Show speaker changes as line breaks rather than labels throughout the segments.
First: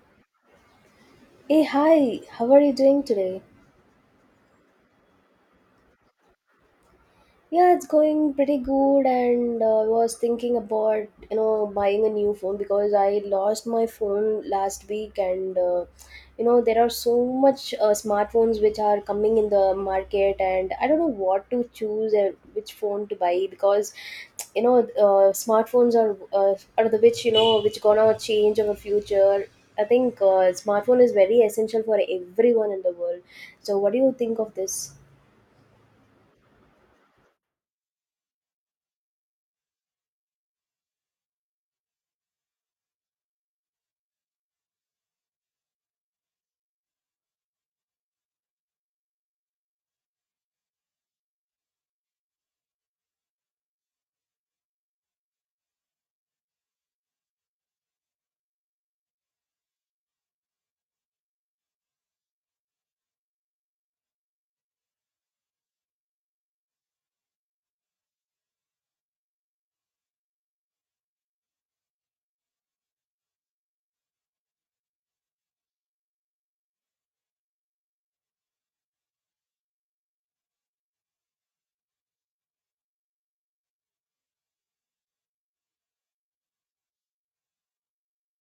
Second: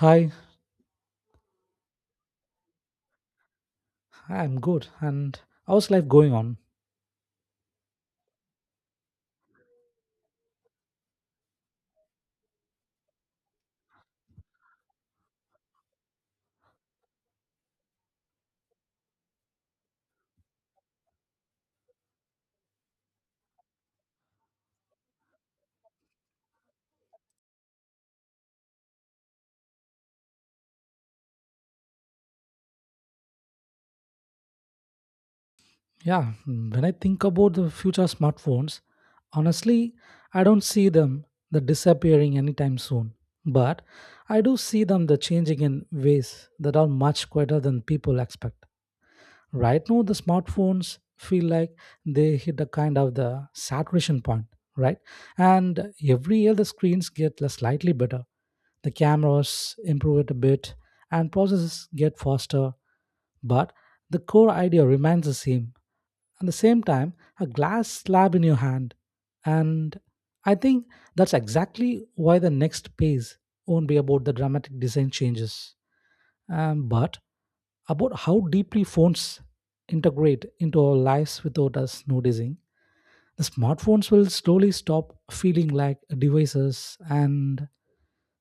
Hi,
Hey, hi, how are you doing today?
I'm good. And how's life going on?
Yeah, it's going pretty good, and I was thinking about buying a new phone because I lost my phone last week, and there are so much smartphones which are coming in the market, and I don't know what to choose and which phone to buy because smartphones are the which which gonna change our future. I think smartphone is very essential for everyone in the world. So, what do you think of this?
Yeah, when I think about the future smartphones, honestly, I don't see them the disappearing anytime soon. But I do see them the changing in ways that are much quieter than people expect. Right now the smartphones feel like they hit a kind of the saturation point, right, and every year the screens get less slightly better, the cameras improve it a bit, and processes get faster, but the core idea remains the same. At the same time, a glass slab in your hand, and I think that's exactly why the next phase won't be about the dramatic design changes, but about how deeply phones integrate into our lives without us noticing. The smartphones will slowly stop feeling like devices and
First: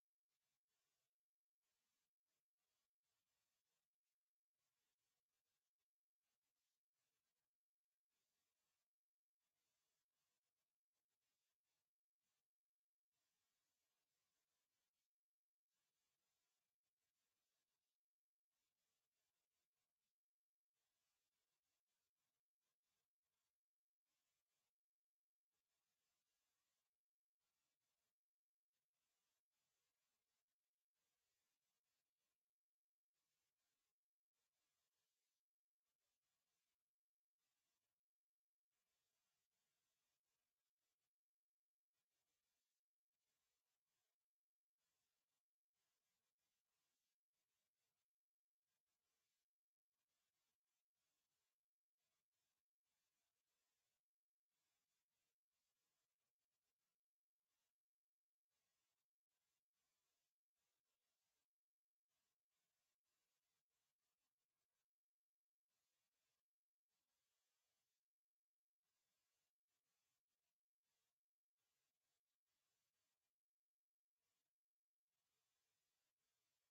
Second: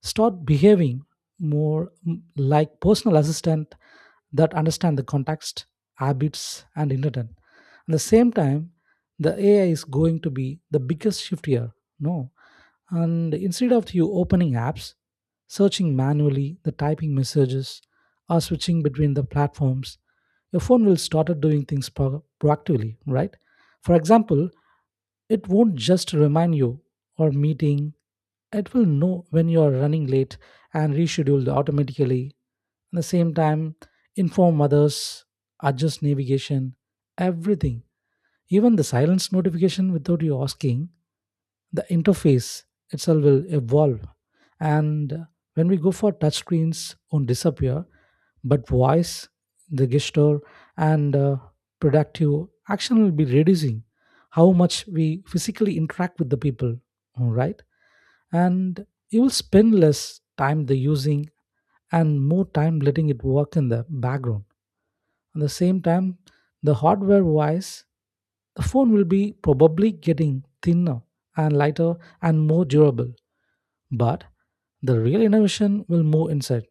start behaving more, like personal assistant that understand the context, habits, and intent. At the same time, the AI is going to be the biggest shift here. No, and instead of you opening apps, searching manually, the typing messages, or switching between the platforms, your phone will start doing things proactively, right? For example, it won't just remind you or meeting, it will know when you are running late and reschedule automatically. At the same time, inform others, adjust navigation, everything. Even the silence notification without you asking, the interface itself will evolve. And when we go for touch screens won't disappear, but voice, the gesture, and productive action will be reducing how much we physically interact with the people, all right, and you will spend less time the using and more time letting it work in the background. At the same time, the hardware wise, the phone will be probably getting thinner and lighter and more durable, but the real innovation will move inside,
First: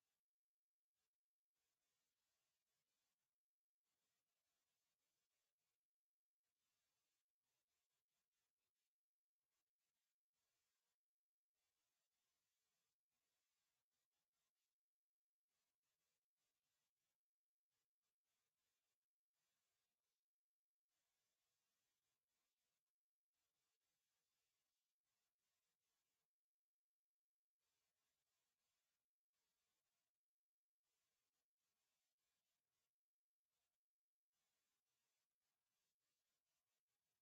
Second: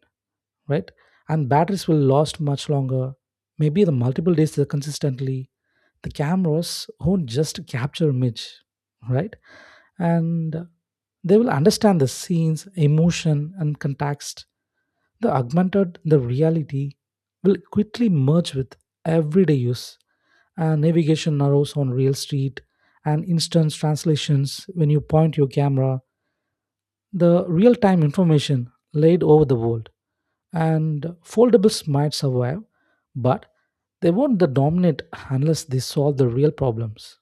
right, and batteries will last much longer, maybe the multiple days consistently. The cameras won't just capture image, right, and they will understand the scenes emotion and context. The augmented the reality will quickly merge with everyday use, and navigation arrows on real street, and instant translations when you point your camera, the real time information laid over the world. And foldables might survive, but they won't the dominate unless they solve the real problems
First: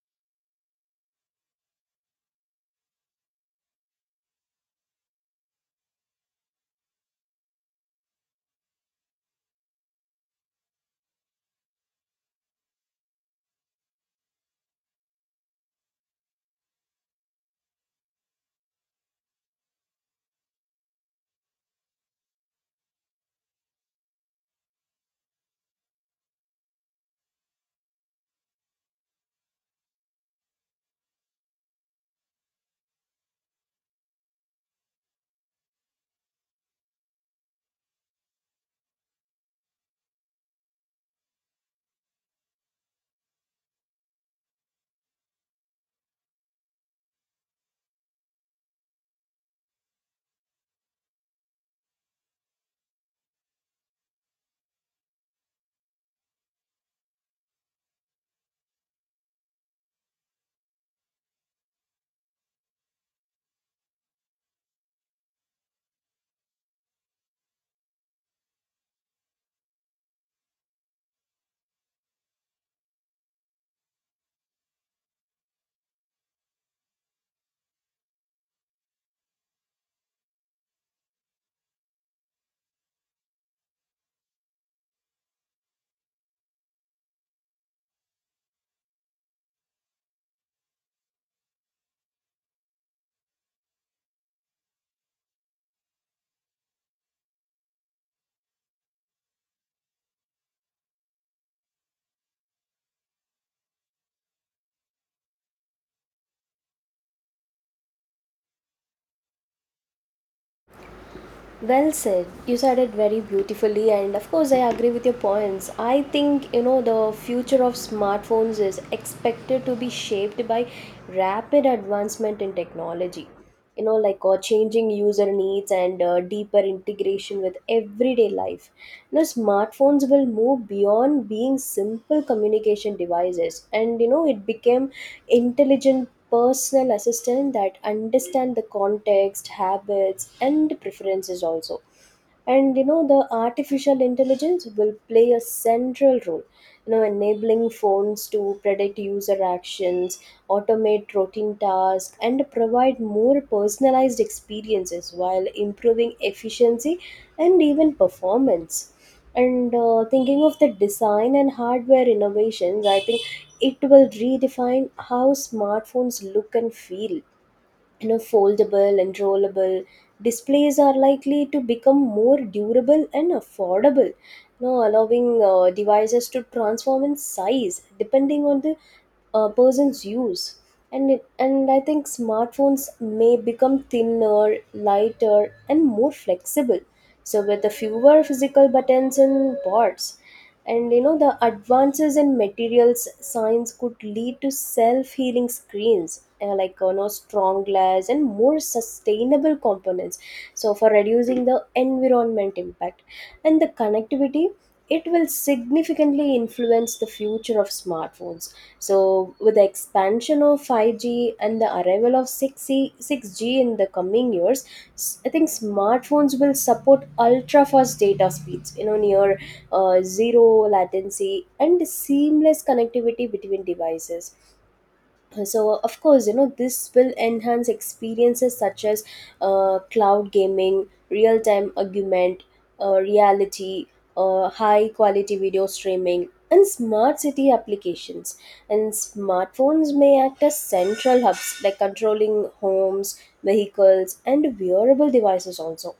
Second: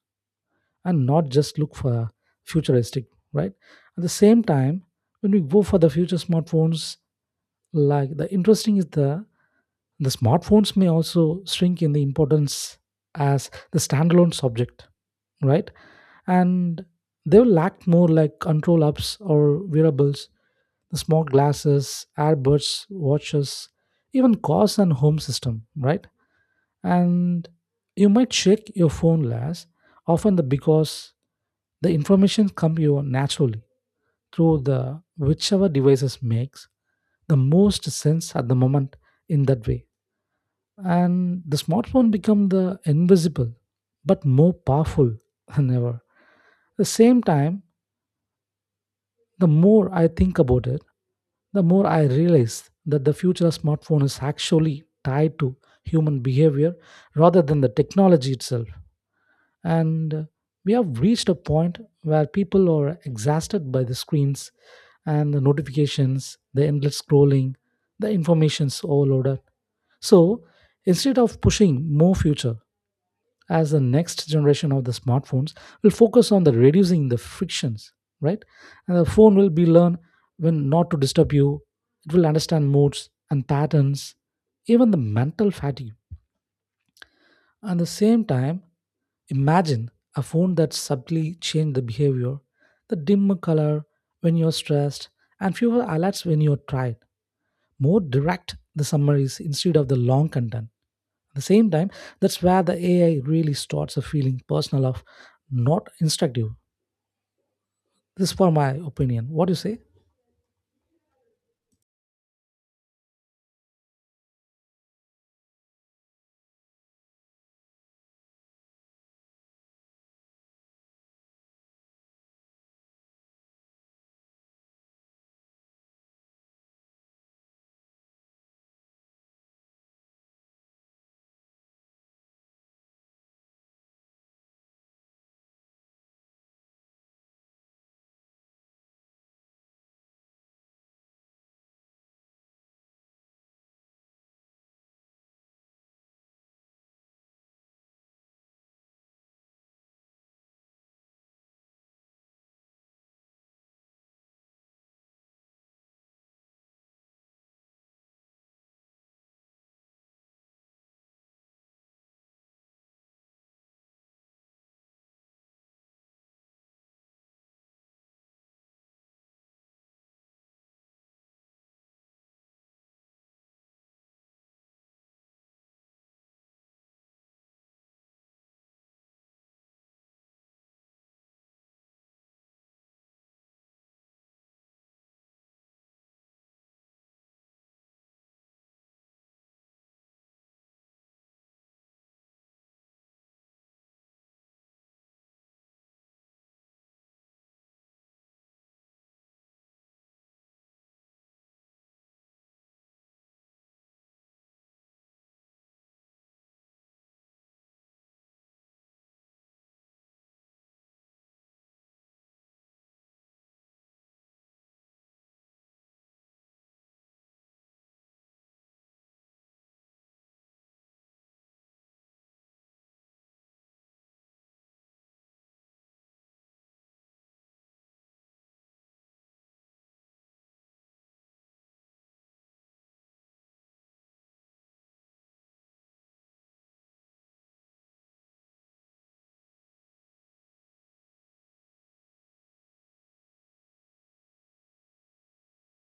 and not just look for futuristic, right? At the same time, when we go for the future smartphones, like, the interesting is the smartphones may also shrink in the importance as the standalone subject, right? And they will lack more like control apps or wearables, the smart glasses, earbuds, watches, even cars and home system, right? And you might check your phone less often the, because the information comes you naturally through the whichever devices makes the most sense at the moment, in that way. And the smartphone become the invisible but more powerful than ever. At the same time, the more I think about it, the more I realize that the future of smartphone is actually tied to human behavior rather than the technology itself. And We have reached a point where people are exhausted by the screens and the notifications, the endless scrolling, the information's overloaded. So instead of pushing more future, as the next generation of the smartphones will focus on the reducing the frictions, right, and the phone will be learn when not to disturb you, it will understand moods and patterns, even the mental fatigue. At the same time, imagine a phone that subtly changed the behavior, the dimmer color when you're stressed, and fewer alerts when you're tired, more direct the summaries instead of the long content. At the same time, that's where the AI really starts a feeling personal of not instructive. This is for my opinion. What do you say?
Well said. You said it very beautifully, and of course, I agree with your points. I think the future of smartphones is expected to be shaped by rapid advancement in technology. You know, like changing user needs and deeper integration with everyday life. Now, smartphones will move beyond being simple communication devices, and you know, it became intelligent personal assistant that understand the context, habits, and preferences also. And you know the artificial intelligence will play a central role, you know, enabling phones to predict user actions, automate routine tasks, and provide more personalized experiences while improving efficiency and even performance. And Thinking of the design and hardware innovations, I think it will redefine how smartphones look and feel. You know, foldable and rollable displays are likely to become more durable and affordable, now allowing devices to transform in size depending on the person's use. And I think smartphones may become thinner, lighter, and more flexible, so with the fewer physical buttons and ports. And you know the advances in materials science could lead to self-healing screens, like you know strong glass and more sustainable components, so for reducing the environment impact. And the connectivity, it will significantly influence the future of smartphones. So, with the expansion of 5G and the arrival of 6G, 6G in the coming years, I think smartphones will support ultra fast data speeds, you know, near zero latency and seamless connectivity between devices. So of course, you know this will enhance experiences such as cloud gaming, real time augment reality, high quality video streaming, and smart city applications. And smartphones may act as central hubs like controlling homes, vehicles, and wearable devices also.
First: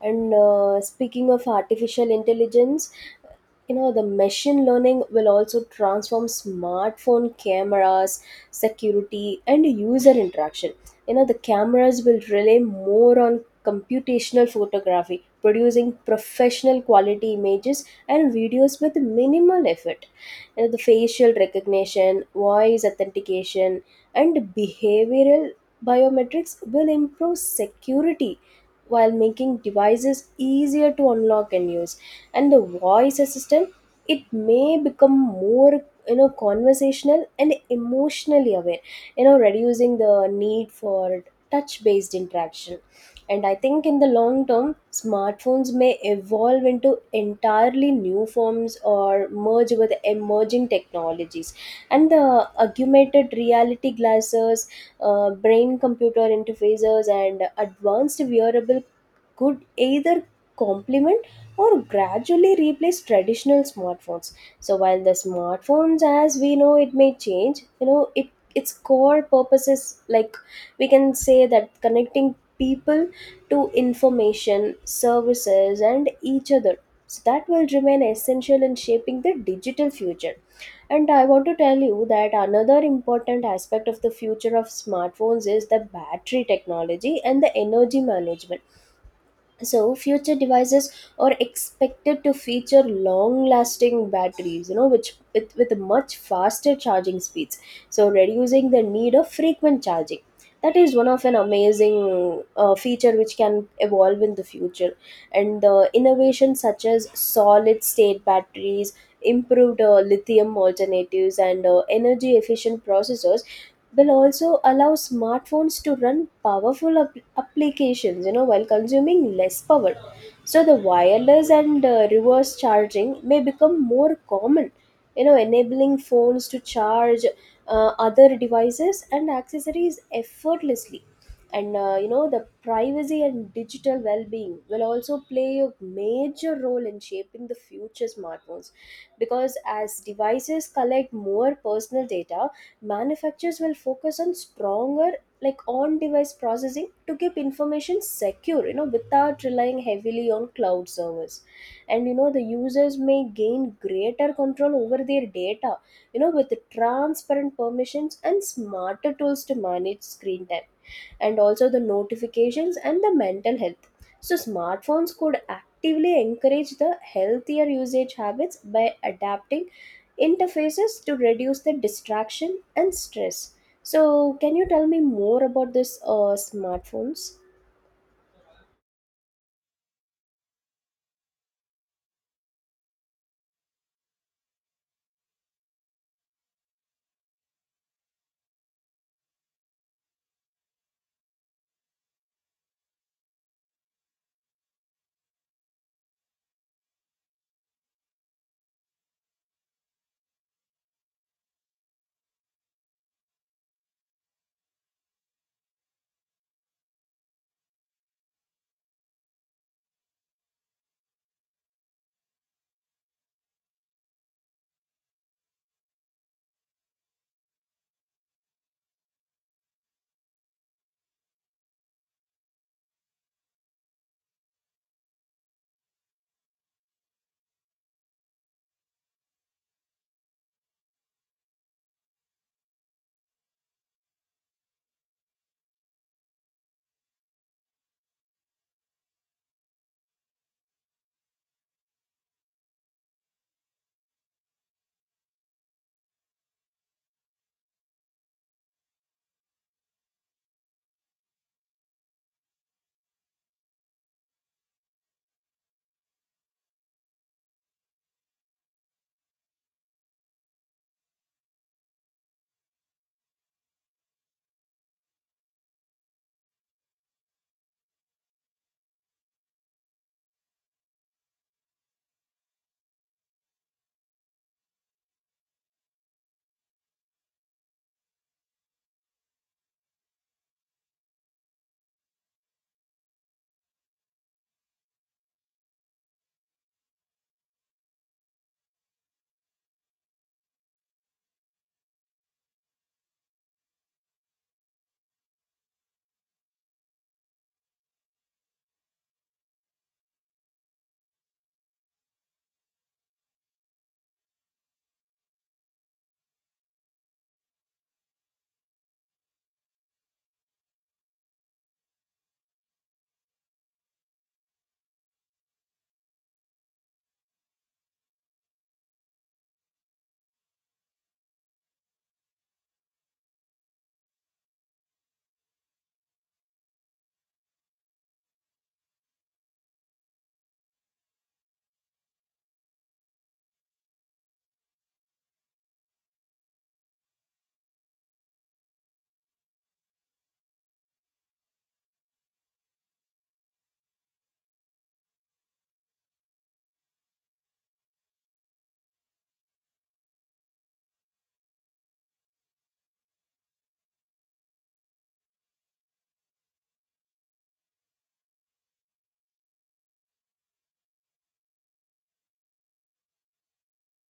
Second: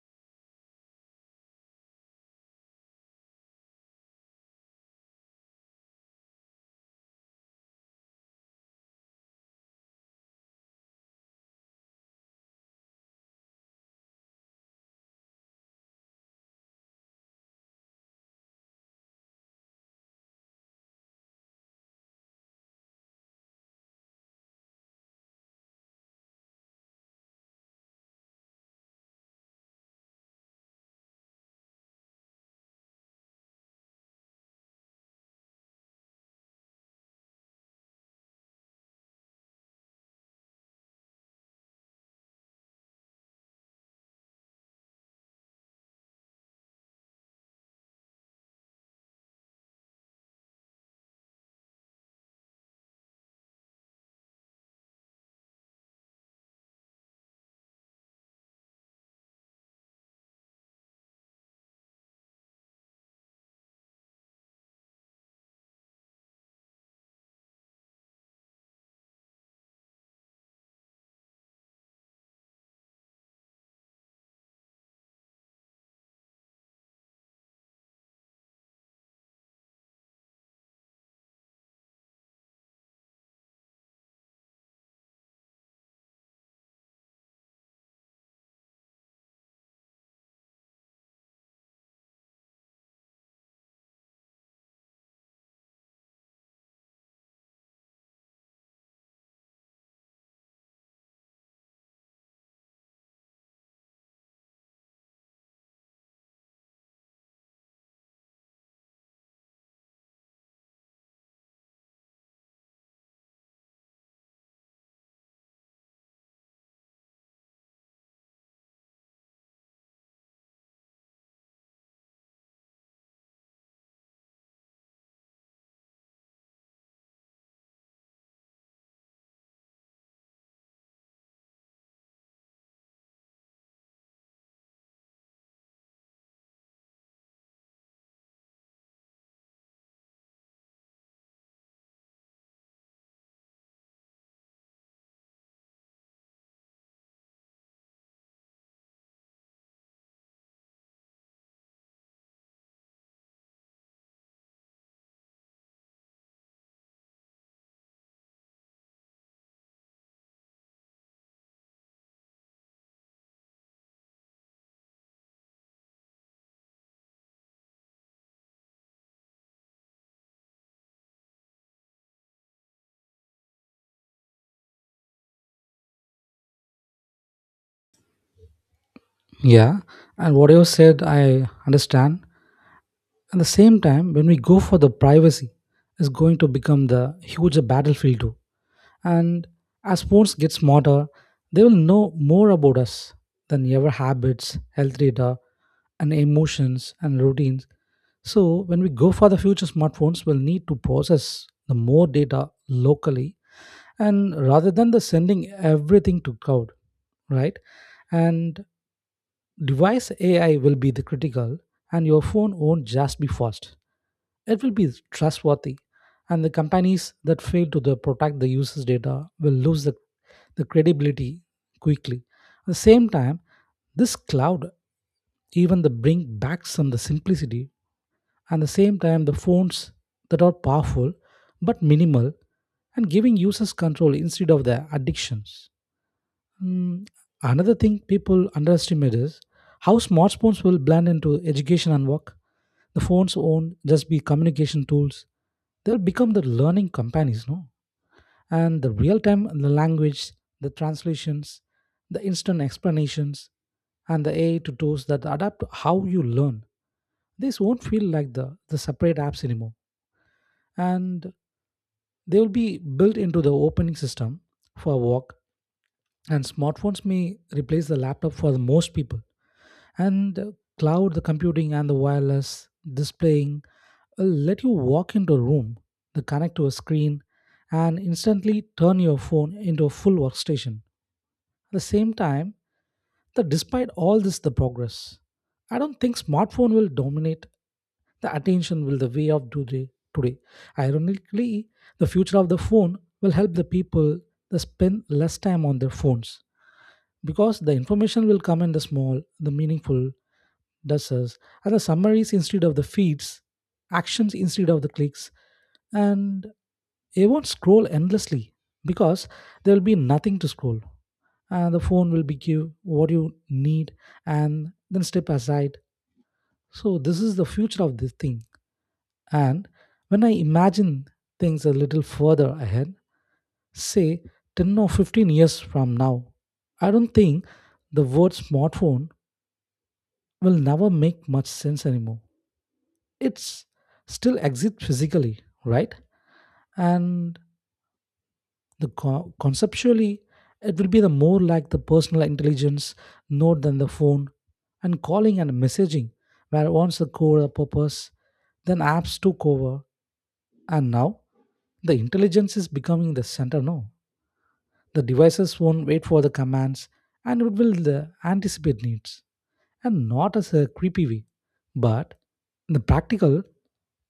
And Speaking of artificial intelligence, you know the machine learning will also transform smartphone cameras, security, and user interaction. You know the cameras will rely more on computational photography, producing professional quality images and videos with minimal effort. You know the facial recognition, voice authentication, and behavioral biometrics will improve security while making devices easier to unlock and use. And the voice assistant, it may become more, you know, conversational and emotionally aware, you know, reducing the need for touch based interaction. And I think in the long term, smartphones may evolve into entirely new forms or merge with emerging technologies. And the augmented reality glasses, brain computer interfaces, and advanced wearable could either complement or gradually replace traditional smartphones. So while the smartphones as we know it may change, you know, it its core purpose is like, we can say that connecting people to information services and each other, so that will remain essential in shaping the digital future. And I want to tell you that another important aspect of the future of smartphones is the battery technology and the energy management. So future devices are expected to feature long lasting batteries, you know, which with much faster charging speeds, so reducing the need of frequent charging. That is one of an amazing feature which can evolve in the future. And the innovations such as solid state batteries, improved lithium alternatives, and energy efficient processors will also allow smartphones to run powerful applications, you know, while consuming less power. So the wireless and reverse charging may become more common, you know, enabling phones to charge other devices and accessories effortlessly. And You know the privacy and digital well-being will also play a major role in shaping the future smartphones, because as devices collect more personal data, manufacturers will focus on stronger, like on device processing to keep information secure, you know, without relying heavily on cloud servers. And you know the users may gain greater control over their data, you know, with transparent permissions and smarter tools to manage screen time, and also the notifications and the mental health. So smartphones could actively encourage the healthier usage habits by adapting interfaces to reduce the distraction and stress. So, can you tell me more about this smartphones?
Yeah, and what you said, I understand. At the same time, when we go for the privacy, is going to become the huge battlefield too. And as sports get smarter, they will know more about us than ever, habits, health data, and emotions and routines. So when we go for the future smartphones, will need to process the more data locally and rather than the sending everything to cloud, right? And device AI will be the critical, and your phone won't just be fast. It will be trustworthy, and the companies that fail to the protect the users' data will lose the credibility quickly. At the same time, this cloud even the bring back some the simplicity, and the same time the phones that are powerful but minimal, and giving users control instead of their addictions. Mm, another thing people underestimate is how smartphones will blend into education and work. The phones won't just be communication tools, they'll become the learning companies, no? And the real time, the language, the translations, the instant explanations, and the AI to tools that adapt to how you learn. These won't feel like the separate apps anymore. And they will be built into the opening system for work. And smartphones may replace the laptop for the most people. And cloud the computing and the wireless displaying will let you walk into a room, the connect to a screen, and instantly turn your phone into a full workstation. At the same time, that despite all this the progress, I don't think smartphone will dominate the attention will the way of today. today Ironically, the future of the phone will help the people to spend less time on their phones, because the information will come in the small, the meaningful doses, and the summaries instead of the feeds, actions instead of the clicks, and they won't scroll endlessly because there will be nothing to scroll. And the phone will be give what you need and then step aside. So this is the future of this thing. And when I imagine things a little further ahead, say 10 or 15 years from now, I don't think the word smartphone will never make much sense anymore. It's still exists physically, right? And the conceptually, it will be the more like the personal intelligence node than the phone, and calling and messaging, where once the core purpose, then apps took over, and now the intelligence is becoming the center now. The devices won't wait for the commands, and it will anticipate needs. And not as a creepy way, but in the practical,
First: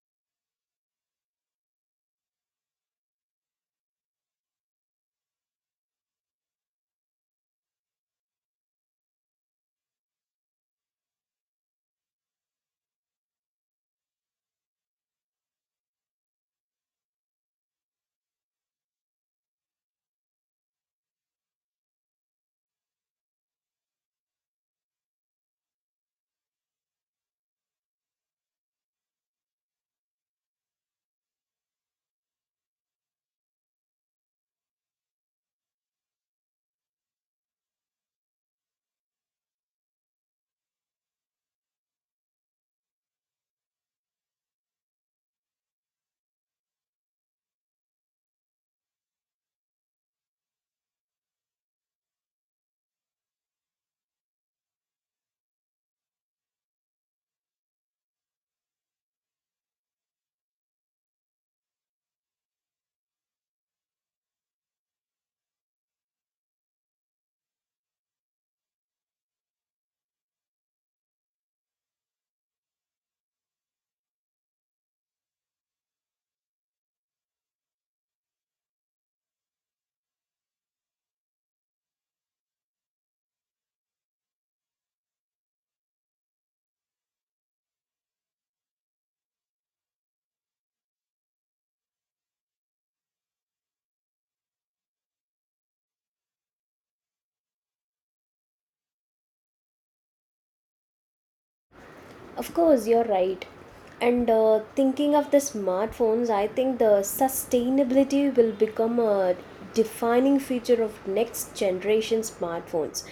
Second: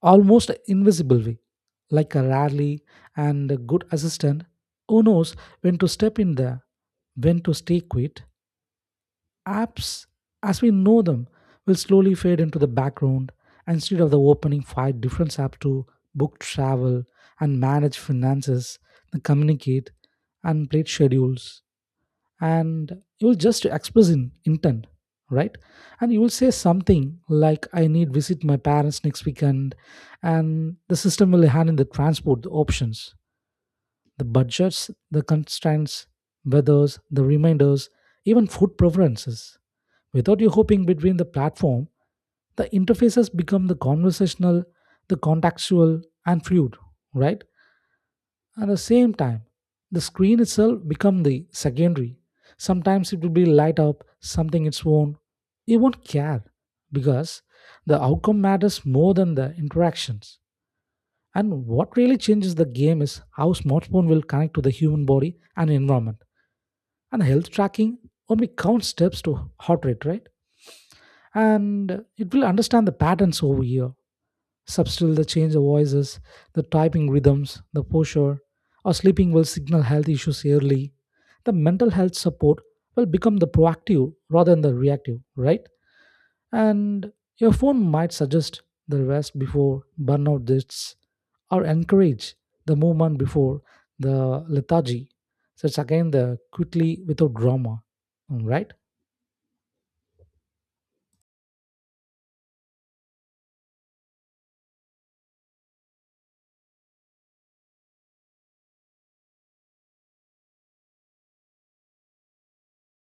almost invisible way, like a rally and a good assistant who knows when to step in there, when to stay quiet. Apps, as we know them, will slowly fade into the background, and instead of the opening five different apps to book travel and manage finances, and communicate and plate schedules, and you will just express in intent, right, and you will say something like, I need visit my parents next weekend, and the system will handle the transport, the options, the budgets, the constraints, weathers, the reminders, even food preferences, without you hopping between the platform. The interfaces become the conversational, the contextual, and fluid, right? At the same time, the screen itself become the secondary. Sometimes it will be light up, something its own. You won't care because the outcome matters more than the interactions. And what really changes the game is how smartphone will connect to the human body and environment. And health tracking only counts steps to heart rate, right? And it will understand the patterns over here. Subtle the change of voices, the typing rhythms, the posture, or sleeping will signal health issues early. The mental health support will become the proactive rather than the reactive, right? And your phone might suggest the rest before burnout hits, or encourage the movement before the lethargy. So it's again the quickly without drama, right?
Of course, you're right. And Thinking of the smartphones, I think the sustainability will become a defining feature of next generation smartphones.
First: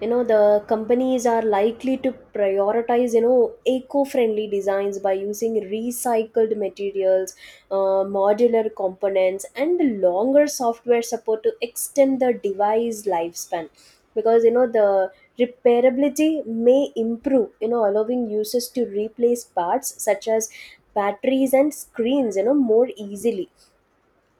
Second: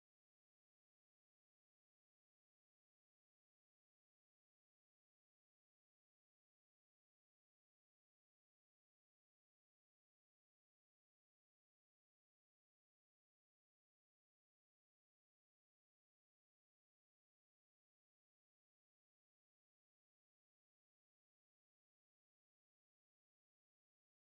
You know, the companies are likely to prioritize, you know, eco-friendly designs by using recycled materials, modular components, and the longer software support to extend the device lifespan. Because you know the repairability may improve, you know, allowing users to replace parts such as batteries and screens, you know, more easily.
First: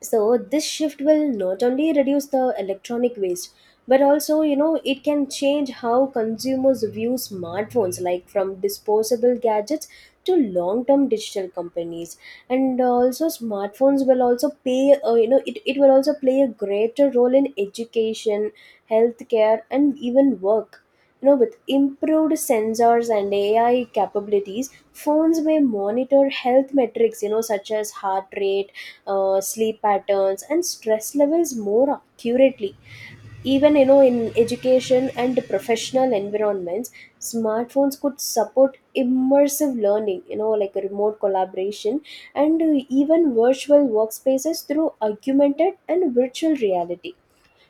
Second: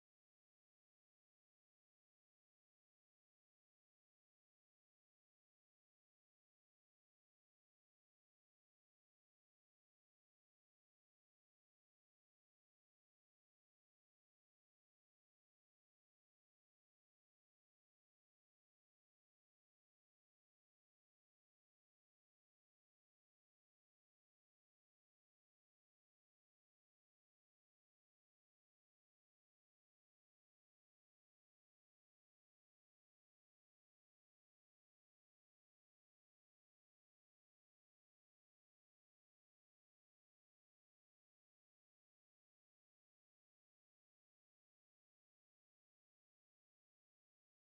So this shift will not only reduce the electronic waste, but also, you know, it can change how consumers view smartphones like from disposable gadgets to long-term digital companies. And also smartphones will also play, uh, it will also play a greater role in education, healthcare, and even work. You know, with improved sensors and AI capabilities, phones may monitor health metrics, you know, such as heart rate, sleep patterns, and stress levels more accurately. Even you know in education and professional environments, smartphones could support immersive learning, you know, like remote collaboration and even virtual workspaces through augmented and virtual reality.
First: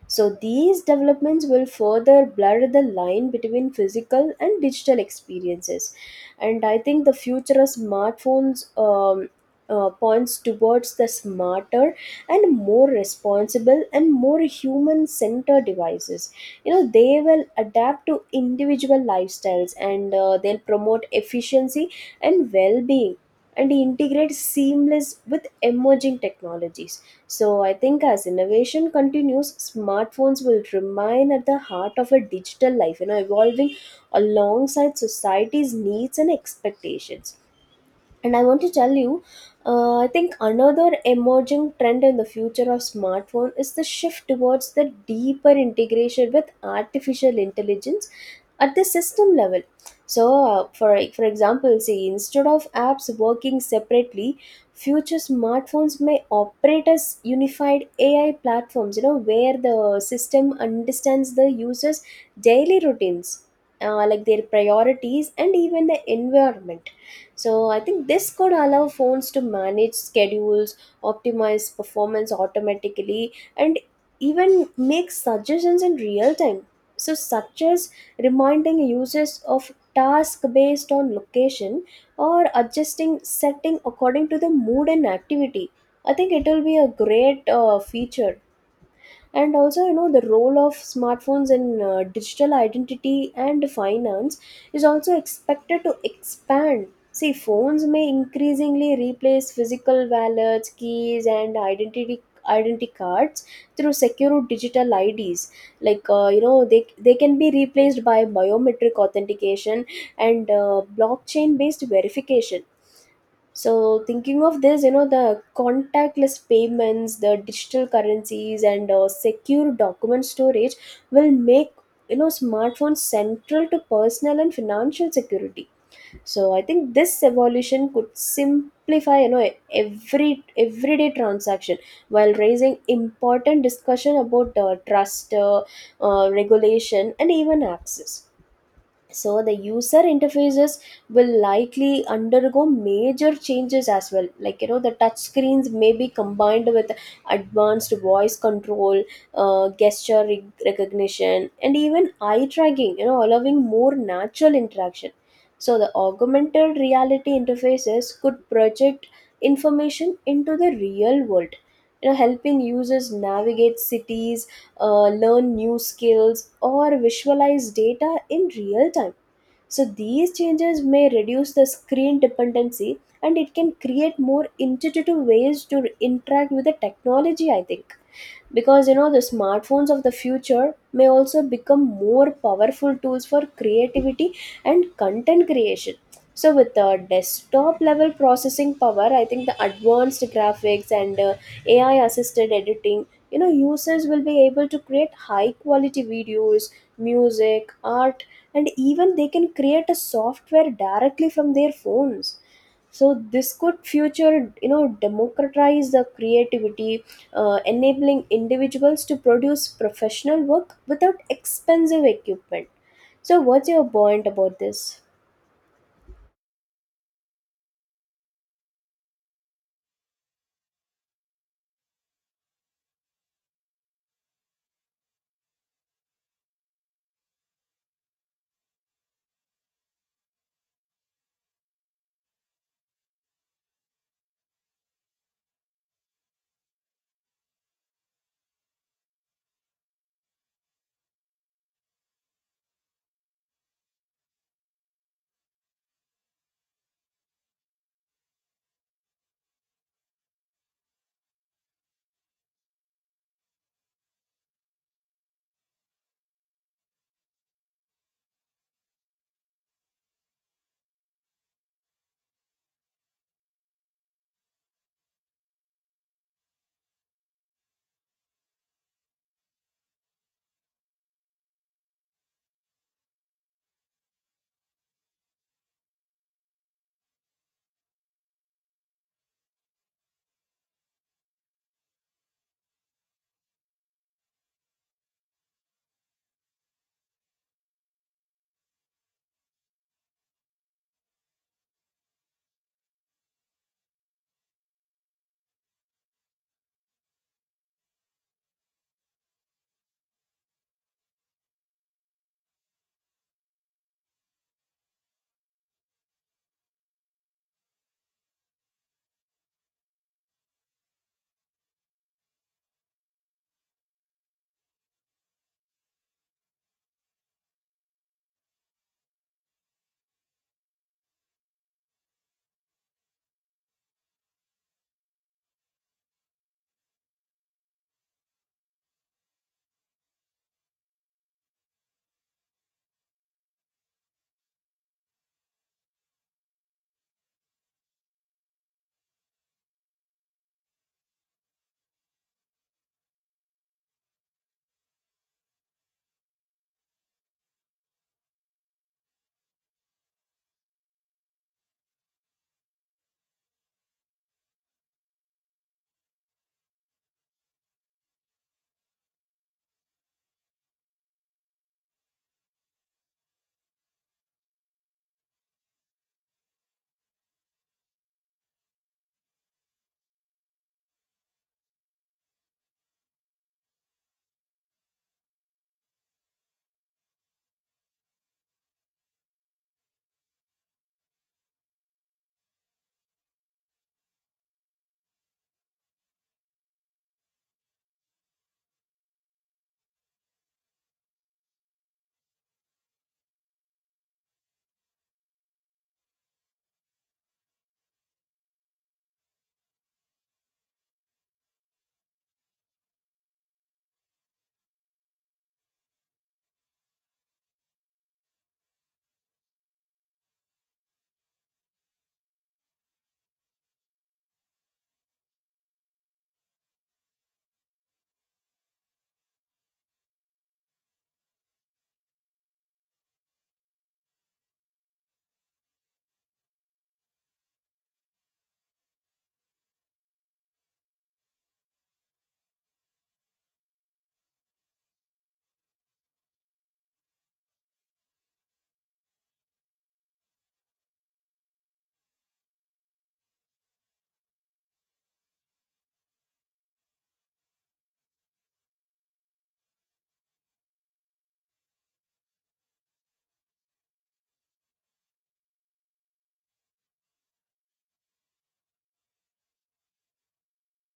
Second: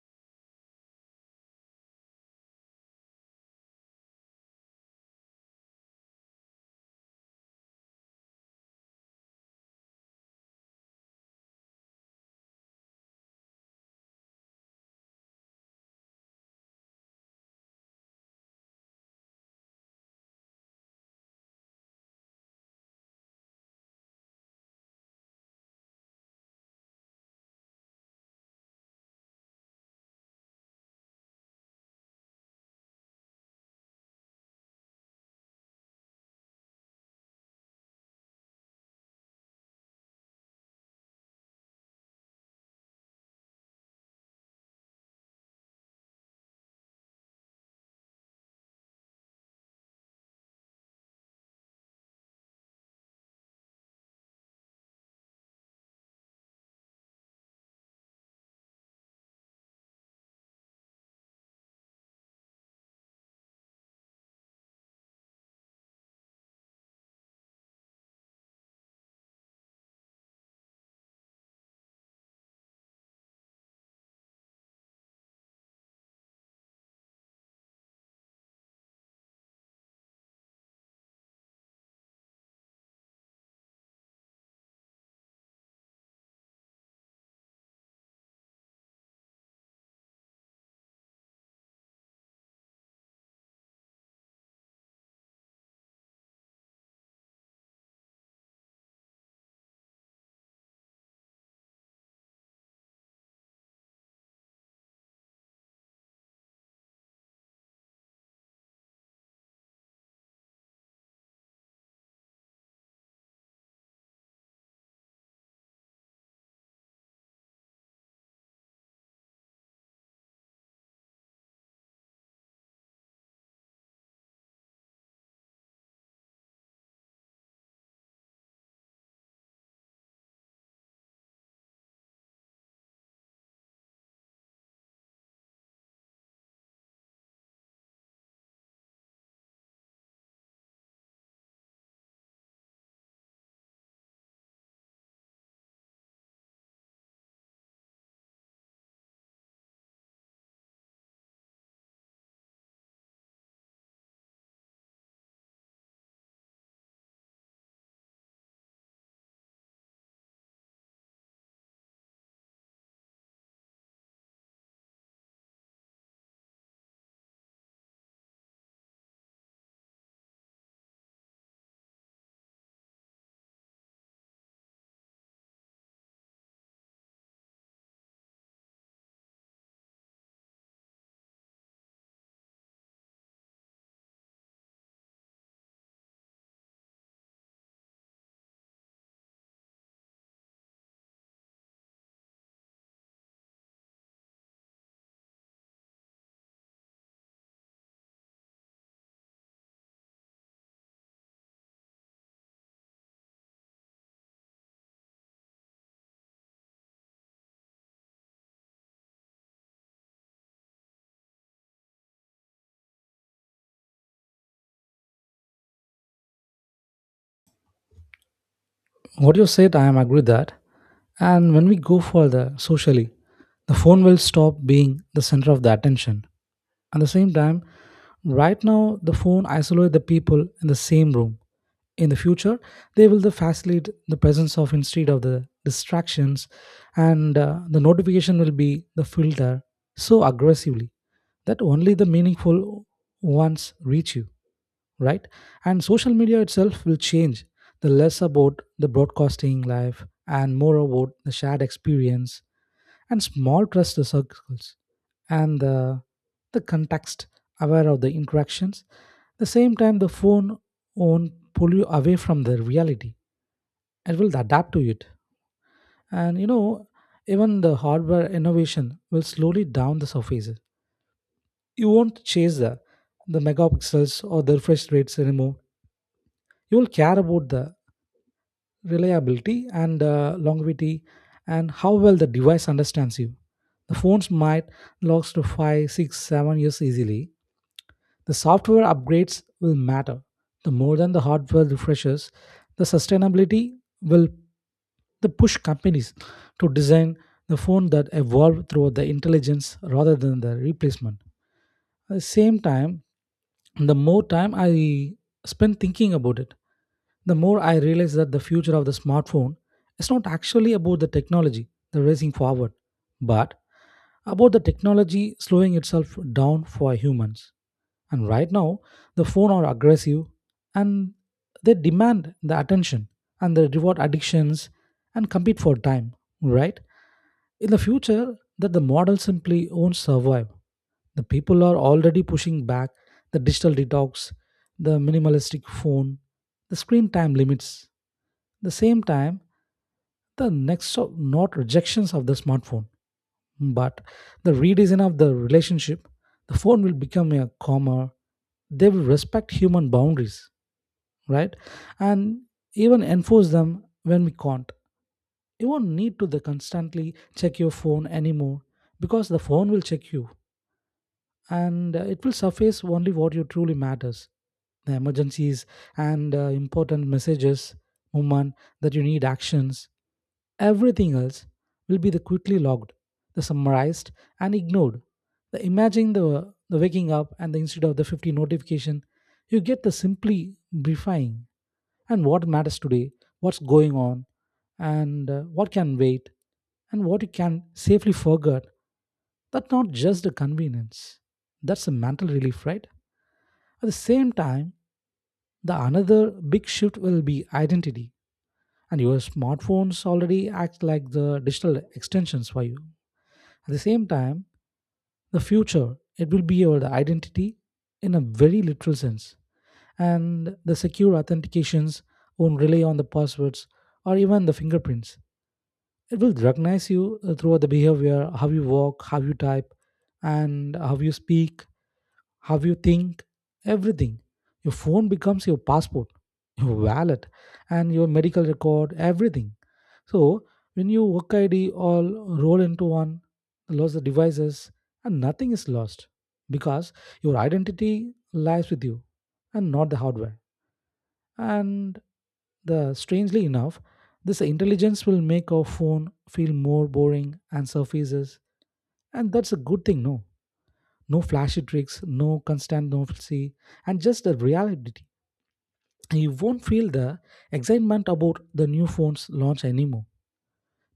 So, these developments will further blur the line between physical and digital experiences. And I think the future of smartphones points towards the smarter and more responsible and more human centered devices. You know, they will adapt to individual lifestyles, and they'll promote efficiency and well being, and integrate seamless with emerging technologies. So I think as innovation continues, smartphones will remain at the heart of a digital life, you know, evolving alongside society's needs and expectations. And I want to tell you, I think another emerging trend in the future of smartphone is the shift towards the deeper integration with artificial intelligence at the system level. So, uh, for for example, say instead of apps working separately, future smartphones may operate as unified AI platforms. You know where the system understands the user's daily routines, like their priorities, and even the environment. So I think this could allow phones to manage schedules, optimize performance automatically, and even make suggestions in real time. So, such as reminding users of task based on location or adjusting setting according to the mood and activity. I think it will be a great feature. And also you know the role of smartphones in digital identity and finance is also expected to expand. See, phones may increasingly replace physical wallets, keys, and identity cards through secure digital IDs, like you know they can be replaced by biometric authentication and blockchain based verification. So thinking of this, you know, the contactless payments, the digital currencies, and secure document storage will make, you know, smartphones central to personal and financial security. So I think this evolution could simplify, you know, everyday transaction while raising important discussion about trust, regulation, and even access. So the user interfaces will likely undergo major changes as well, like you know the touch screens may be combined with advanced voice control, gesture recognition, and even eye tracking, you know, allowing more natural interaction. So the augmented reality interfaces could project information into the real world, you know, helping users navigate cities, learn new skills, or visualize data in real time. So, these changes may reduce the screen dependency and it can create more intuitive ways to interact with the technology, I think. Because you know, the smartphones of the future may also become more powerful tools for creativity and content creation. So, with the desktop level processing power, I think the advanced graphics and AI assisted editing, you know, users will be able to create high quality videos, music, art, and even they can create a software directly from their phones. So this could future, you know, democratize the creativity, enabling individuals to produce professional work without expensive equipment. So what's your point about this?
What you said, I am agree that. And when we go further socially, the phone will stop being the center of the attention. At the same time, right now the phone isolate the people in the same room. In the future, they will the facilitate the presence of instead of the distractions, and the notification will be the filter so aggressively that only the meaningful ones reach you, right? And social media itself will change, the less about the broadcasting life and more about the shared experience, and small trust circles, and the context aware of the interactions. The same time, the phone won't pull you away from the reality. It will adapt to it. And you know, even the hardware innovation will slowly down the surfaces. You won't chase the megapixels or the refresh rates anymore. You will care about the reliability and longevity and how well the device understands you. The phones might last to five, six, 7 years easily. The software upgrades will matter the more than the hardware refreshes. The sustainability will the push companies to design the phone that evolve through the intelligence rather than the replacement. At the same time, the more time I spend thinking about it, the more I realize that the future of the smartphone is not actually about the technology, the racing forward, but about the technology slowing itself down for humans. And right now, the phone are aggressive and they demand the attention and they reward addictions and compete for time, right? In the future, that the model simply won't survive. The people are already pushing back the digital detox, the minimalistic phone, the screen time limits. The same time, the next not rejections of the smartphone. But the redesign of the relationship, the phone will become a calmer. They will respect human boundaries, right? And even enforce them when we can't. You won't need to the constantly check your phone anymore because the phone will check you and it will surface only what you truly matters, the emergencies and important messages, moment that you need actions. Everything else will be the quickly logged, the summarized and ignored. The imagine the waking up and the instead of the 50 notification, you get the simply briefing and what matters today, what's going on, and what can wait, and what you can safely forget. That's not just a convenience. That's a mental relief, right? At the same time, the another big shift will be identity. And your smartphones already act like the digital extensions for you. At the same time, the future, it will be your identity in a very literal sense. And the secure authentications won't rely on the passwords or even the fingerprints. It will recognize you throughout the behavior, how you walk, how you type, and how you speak, how you think, everything. Your phone becomes your passport, your wallet, and your medical record, everything. So when you work ID all roll into one, lost the devices, and nothing is lost because your identity lies with you and not the hardware. And the strangely enough, this intelligence will make our phone feel more boring and surfaces, and that's a good thing. No, no flashy tricks, no constant novelty, and just the reality. You won't feel the excitement about the new phone's launch anymore.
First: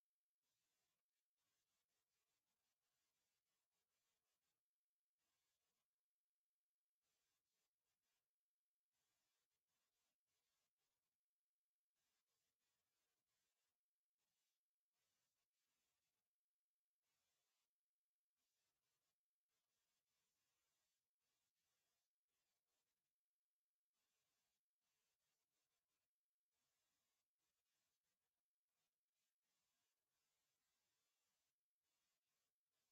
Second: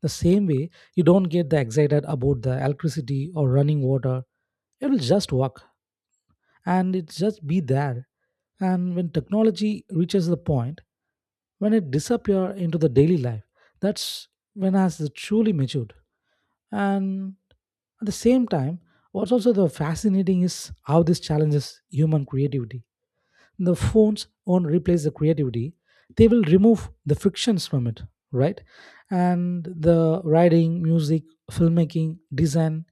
The same way, you don't get the excited about the electricity or running water. It will just work and it just be there. And when technology reaches the point when it disappears into the daily life, that's when has it truly matured. And at the same time, what's also the fascinating is how this challenges human creativity. The phones won't replace the creativity, they will remove the frictions from it, right? And the writing, music, filmmaking, design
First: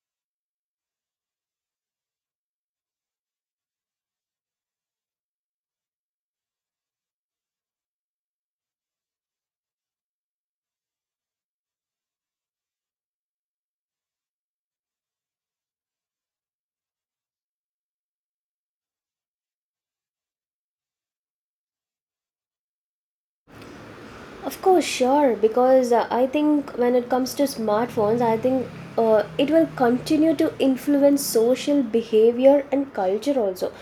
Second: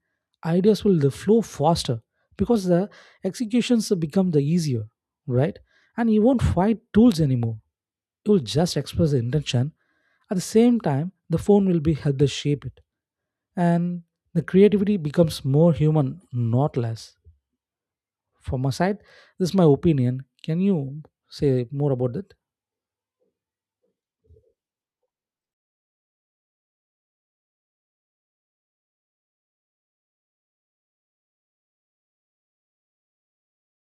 ideas will the flow faster because the executions become the easier, right? And you won't fight tools anymore, you will just express the intention. At the same time, the phone will be help the shape it. And the creativity becomes more human, not less. From my side, this is my opinion. Can you say more about that?
Of course, sure, because I think when it comes to smartphones, I think it will continue to influence social behavior and culture also.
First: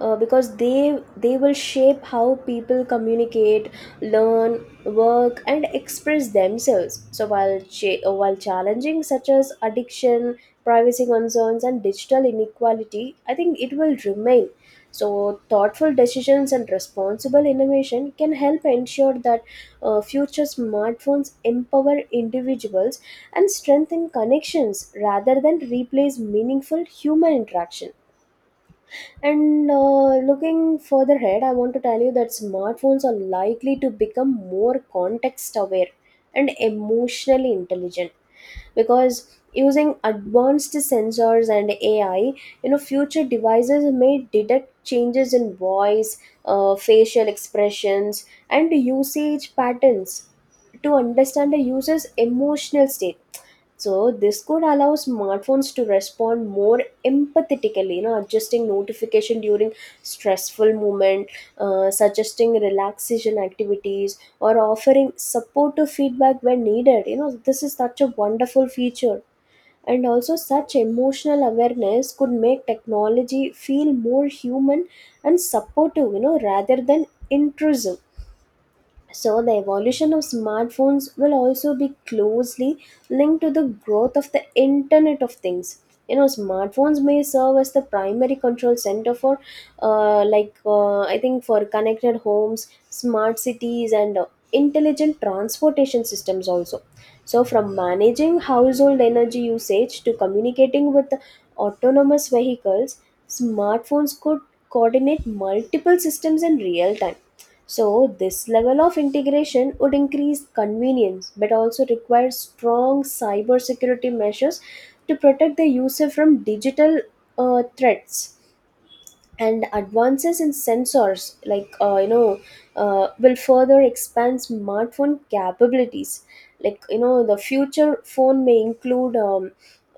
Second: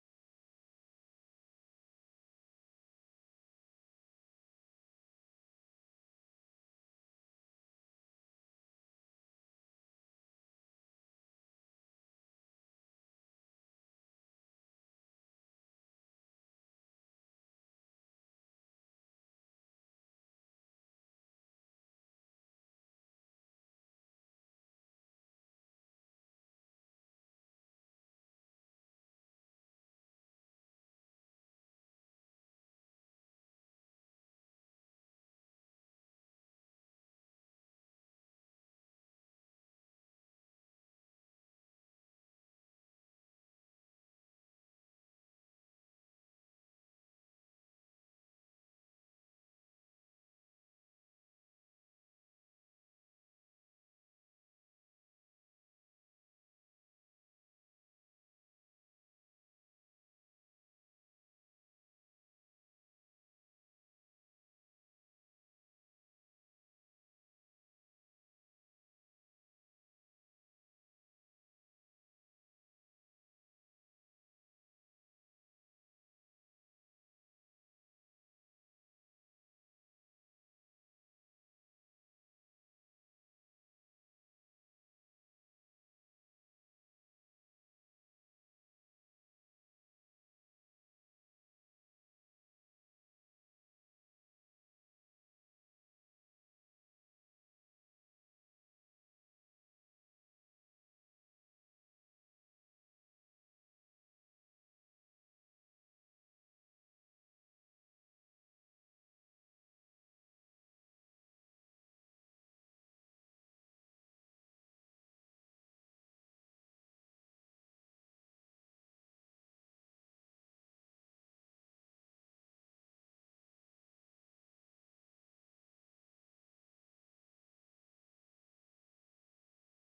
Because they will shape how people communicate, learn, work, and express themselves. So while while challenging such as addiction, privacy concerns, and digital inequality, I think it will remain. So thoughtful decisions and responsible innovation can help ensure that future smartphones empower individuals and strengthen connections rather than replace meaningful human interaction. And looking further ahead, I want to tell you that smartphones are likely to become more context aware and emotionally intelligent because using advanced sensors and AI, you know, future devices may detect changes in voice, facial expressions, and usage patterns to understand a user's emotional state. So this could allow smartphones to respond more empathetically, you know, adjusting notification during stressful moment, suggesting relaxation activities, or offering supportive feedback when needed. You know, this is such a wonderful feature, and also such emotional awareness could make technology feel more human and supportive, you know, rather than intrusive. So the evolution of smartphones will also be closely linked to the growth of the Internet of Things. You know, smartphones may serve as the primary control center for, I think, for connected homes, smart cities, and intelligent transportation systems also. So, from managing household energy usage to communicating with autonomous vehicles, smartphones could coordinate multiple systems in real time. So this level of integration would increase convenience but also requires strong cybersecurity measures to protect the user from digital threats. And advances in sensors, like, will further expand smartphone capabilities. Like, you know, the future phone may include um,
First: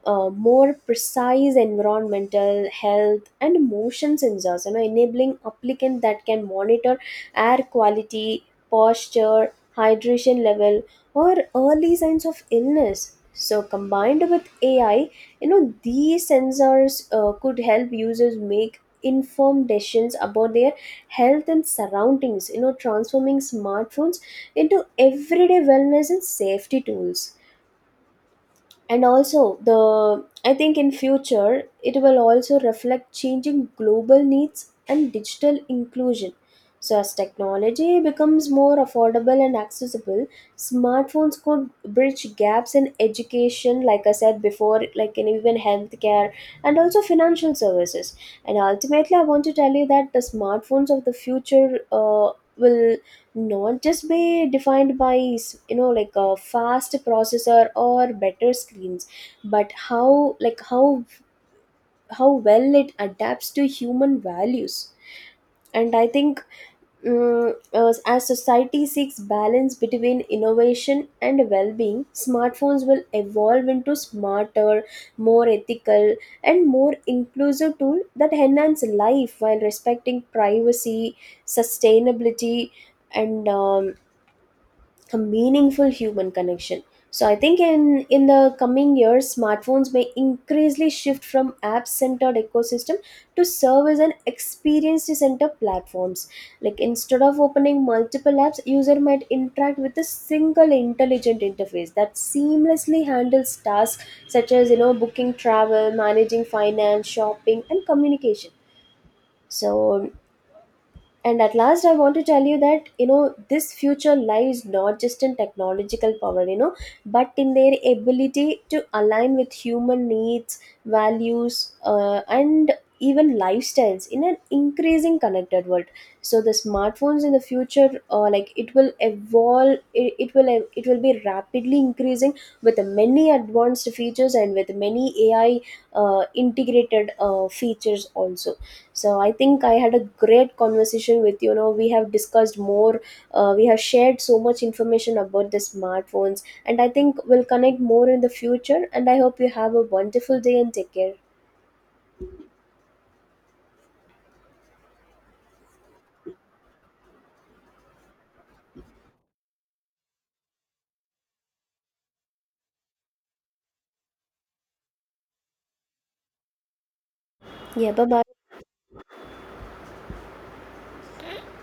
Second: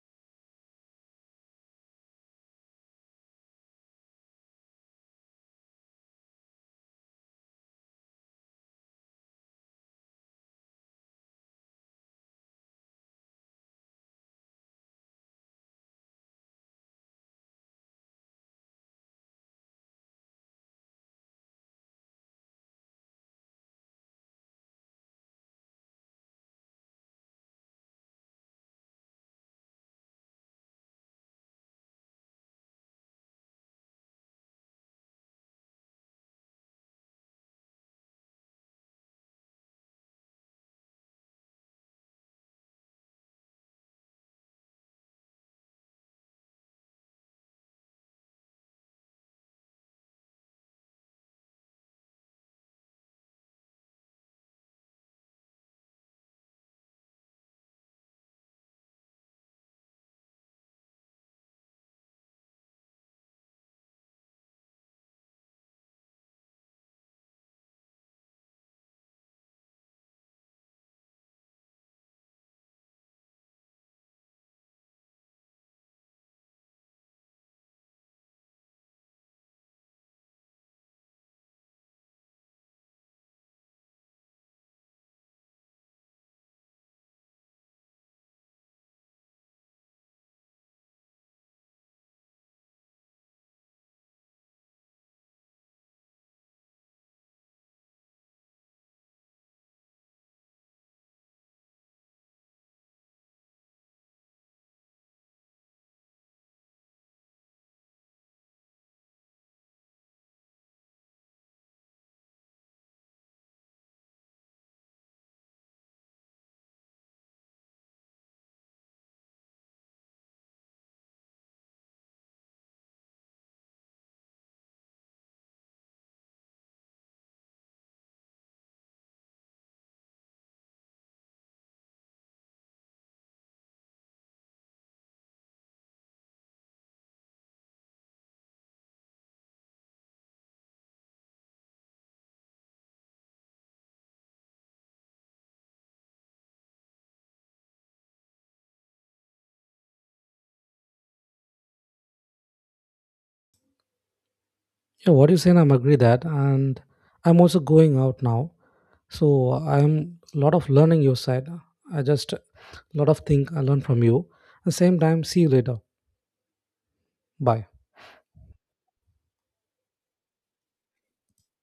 uh, more precise environmental health and motion sensors, you know, enabling applicant that can monitor air quality, posture, hydration level, or early signs of illness. So, combined with AI, you know, these sensors could help users make informed decisions about their health and surroundings, you know, transforming smartphones into everyday wellness and safety tools. And also, the I think in future it will also reflect changing global needs and digital inclusion. So as technology becomes more affordable and accessible, smartphones could bridge gaps in education, like I said before, like in even healthcare and also financial services. And ultimately, I want to tell you that the smartphones of the future uh, will not just be defined by, you know, like a fast processor or better screens, but how, like how well it adapts to human values. And I think, as society seeks balance between innovation and well-being, smartphones will evolve into smarter, more ethical, and more inclusive tool that enhance life while respecting privacy, sustainability, and a meaningful human connection. So I think in the coming years, smartphones may increasingly shift from app-centered ecosystem to serve as an experience-centered platforms. Like, instead of opening multiple apps, user might interact with a single intelligent interface that seamlessly handles tasks such as, you know, booking travel, managing finance, shopping, and communication. So, and at last, I want to tell you that, you know, this future lies not just in technological power, you know, but in their ability to align with human needs, values, and even lifestyles in an increasing connected world. So the smartphones in the future, like, it will evolve, it will be rapidly increasing with the many advanced features and with many AI integrated features also. So I think I had a great conversation with, you know, we have discussed more, we have shared so much information about the smartphones, and I think we'll connect more in the future, and I hope you have a wonderful day and take care.
Yeah, what you saying, I'm agree that, and I'm also going out now, so I'm lot of learning your side. I just lot of thing I learn from you. At the same time, see you later. Bye.
Yeah, bye bye.